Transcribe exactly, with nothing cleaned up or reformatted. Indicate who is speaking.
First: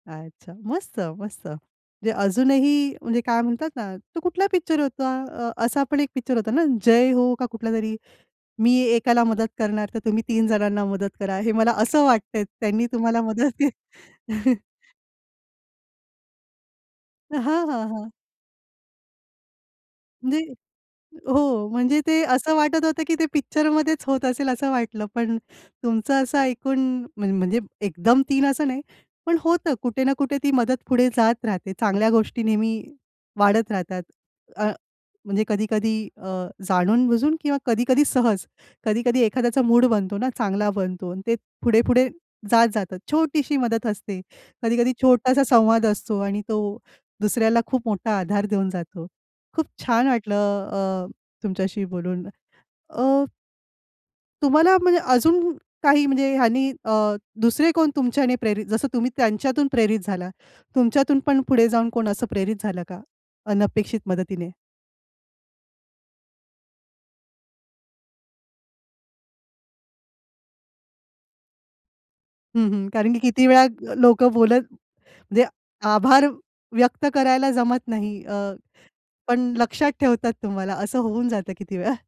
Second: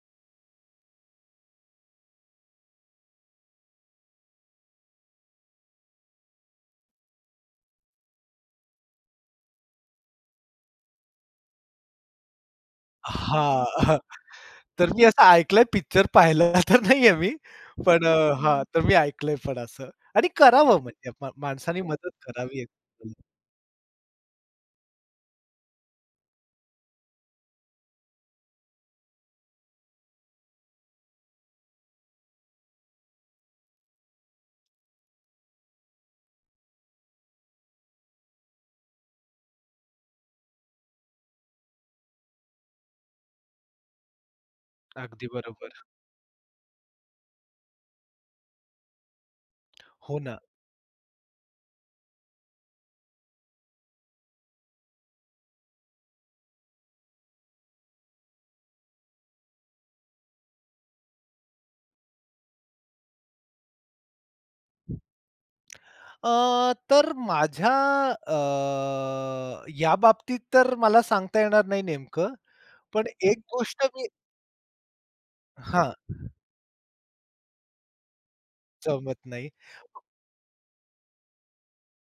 Speaker 1: अच्छा! मस्त, मस्त. म्हणजे अजूनही म्हणजे काय म्हणतात ना तो कुठला पिक्चर होता? अ, असा पण एक पिक्चर होता ना, जय हो का कुठलातरी. मी एकाला मदत करणार, तर तुम्ही तीन जणांना मदत करा. हे मला असं वाटतं आहे, त्यांनी तुम्हाला मदत
Speaker 2: हां.
Speaker 1: के
Speaker 2: तर मी असं ऐकलंय, पिक्चर पाहिलेला तर नाही आहे मी.
Speaker 1: हां, हां,
Speaker 2: पण
Speaker 1: हां.
Speaker 2: अ, हां तर मी ऐकलंय पण असं आणि
Speaker 1: म्हणजे
Speaker 2: करावं म्हणजे म
Speaker 1: हो,
Speaker 2: माणसाने
Speaker 1: म्हणजे
Speaker 2: मदत
Speaker 1: ते असं
Speaker 2: करावी.
Speaker 1: वाटत होतं, की
Speaker 2: [unintelligible]
Speaker 1: ते पिक्चरमध्येच होत असेल असं वाटलं. पण तुमचं असं ऐकून म म्हणजे एकदम तीन असं नाही, पण होतं कुठे ना कुठे ती मदत पुढे जात राहते. चांगल्या गोष्टी नेहमी वाढत राहतात. अ, म्हणजे कधी-कधी अ, जाणून-बुजून किंवा कधी-कधी सहज, कधी-कधी एखाद्याचा मूड बनतो ना, चांगला बनतो अन् ते पुढे-पुढे जात जातं. छोटीशी मदत असते, कधी-कधी
Speaker 2: अगदी
Speaker 1: छोटासा
Speaker 2: बरोबर.
Speaker 1: संवाद असतो आणि तो दुसऱ्याला खूप मोठा आधार देऊन जातो. खूप छान
Speaker 2: हो
Speaker 1: वाटलं
Speaker 2: ना.
Speaker 1: अ, तुमच्याशी बोलून. अ तुम्हाला म्हणजे अजून काही म्हणजे ह्यांनी अ, दुसरे कोण तुमच्याने प्रेरित जसं तुम्ही त्यांच्यातून प्रेरित झाला, तुमच्यातून पण पुढे जाऊन कोण असं प्रेरित झालं का? अनपेक्षित मदतीने?
Speaker 2: अ, तर माझ्या अ, या बाबतीत तर मला सांगता येणार नाही नेमकं,
Speaker 1: हं, हं.
Speaker 2: पण
Speaker 1: कारण की
Speaker 2: एक
Speaker 1: किती वेळा
Speaker 2: गोष्ट
Speaker 1: अ,
Speaker 2: मी
Speaker 1: लोकं बोलत म्हणजे
Speaker 2: हां.
Speaker 1: आभार व्यक्त करायला जमत नाही अ,
Speaker 2: जमत
Speaker 1: पण
Speaker 2: नाही.
Speaker 1: लक्षात ठेवतात तुम्हाला. असं होऊन जातं किती वेळा.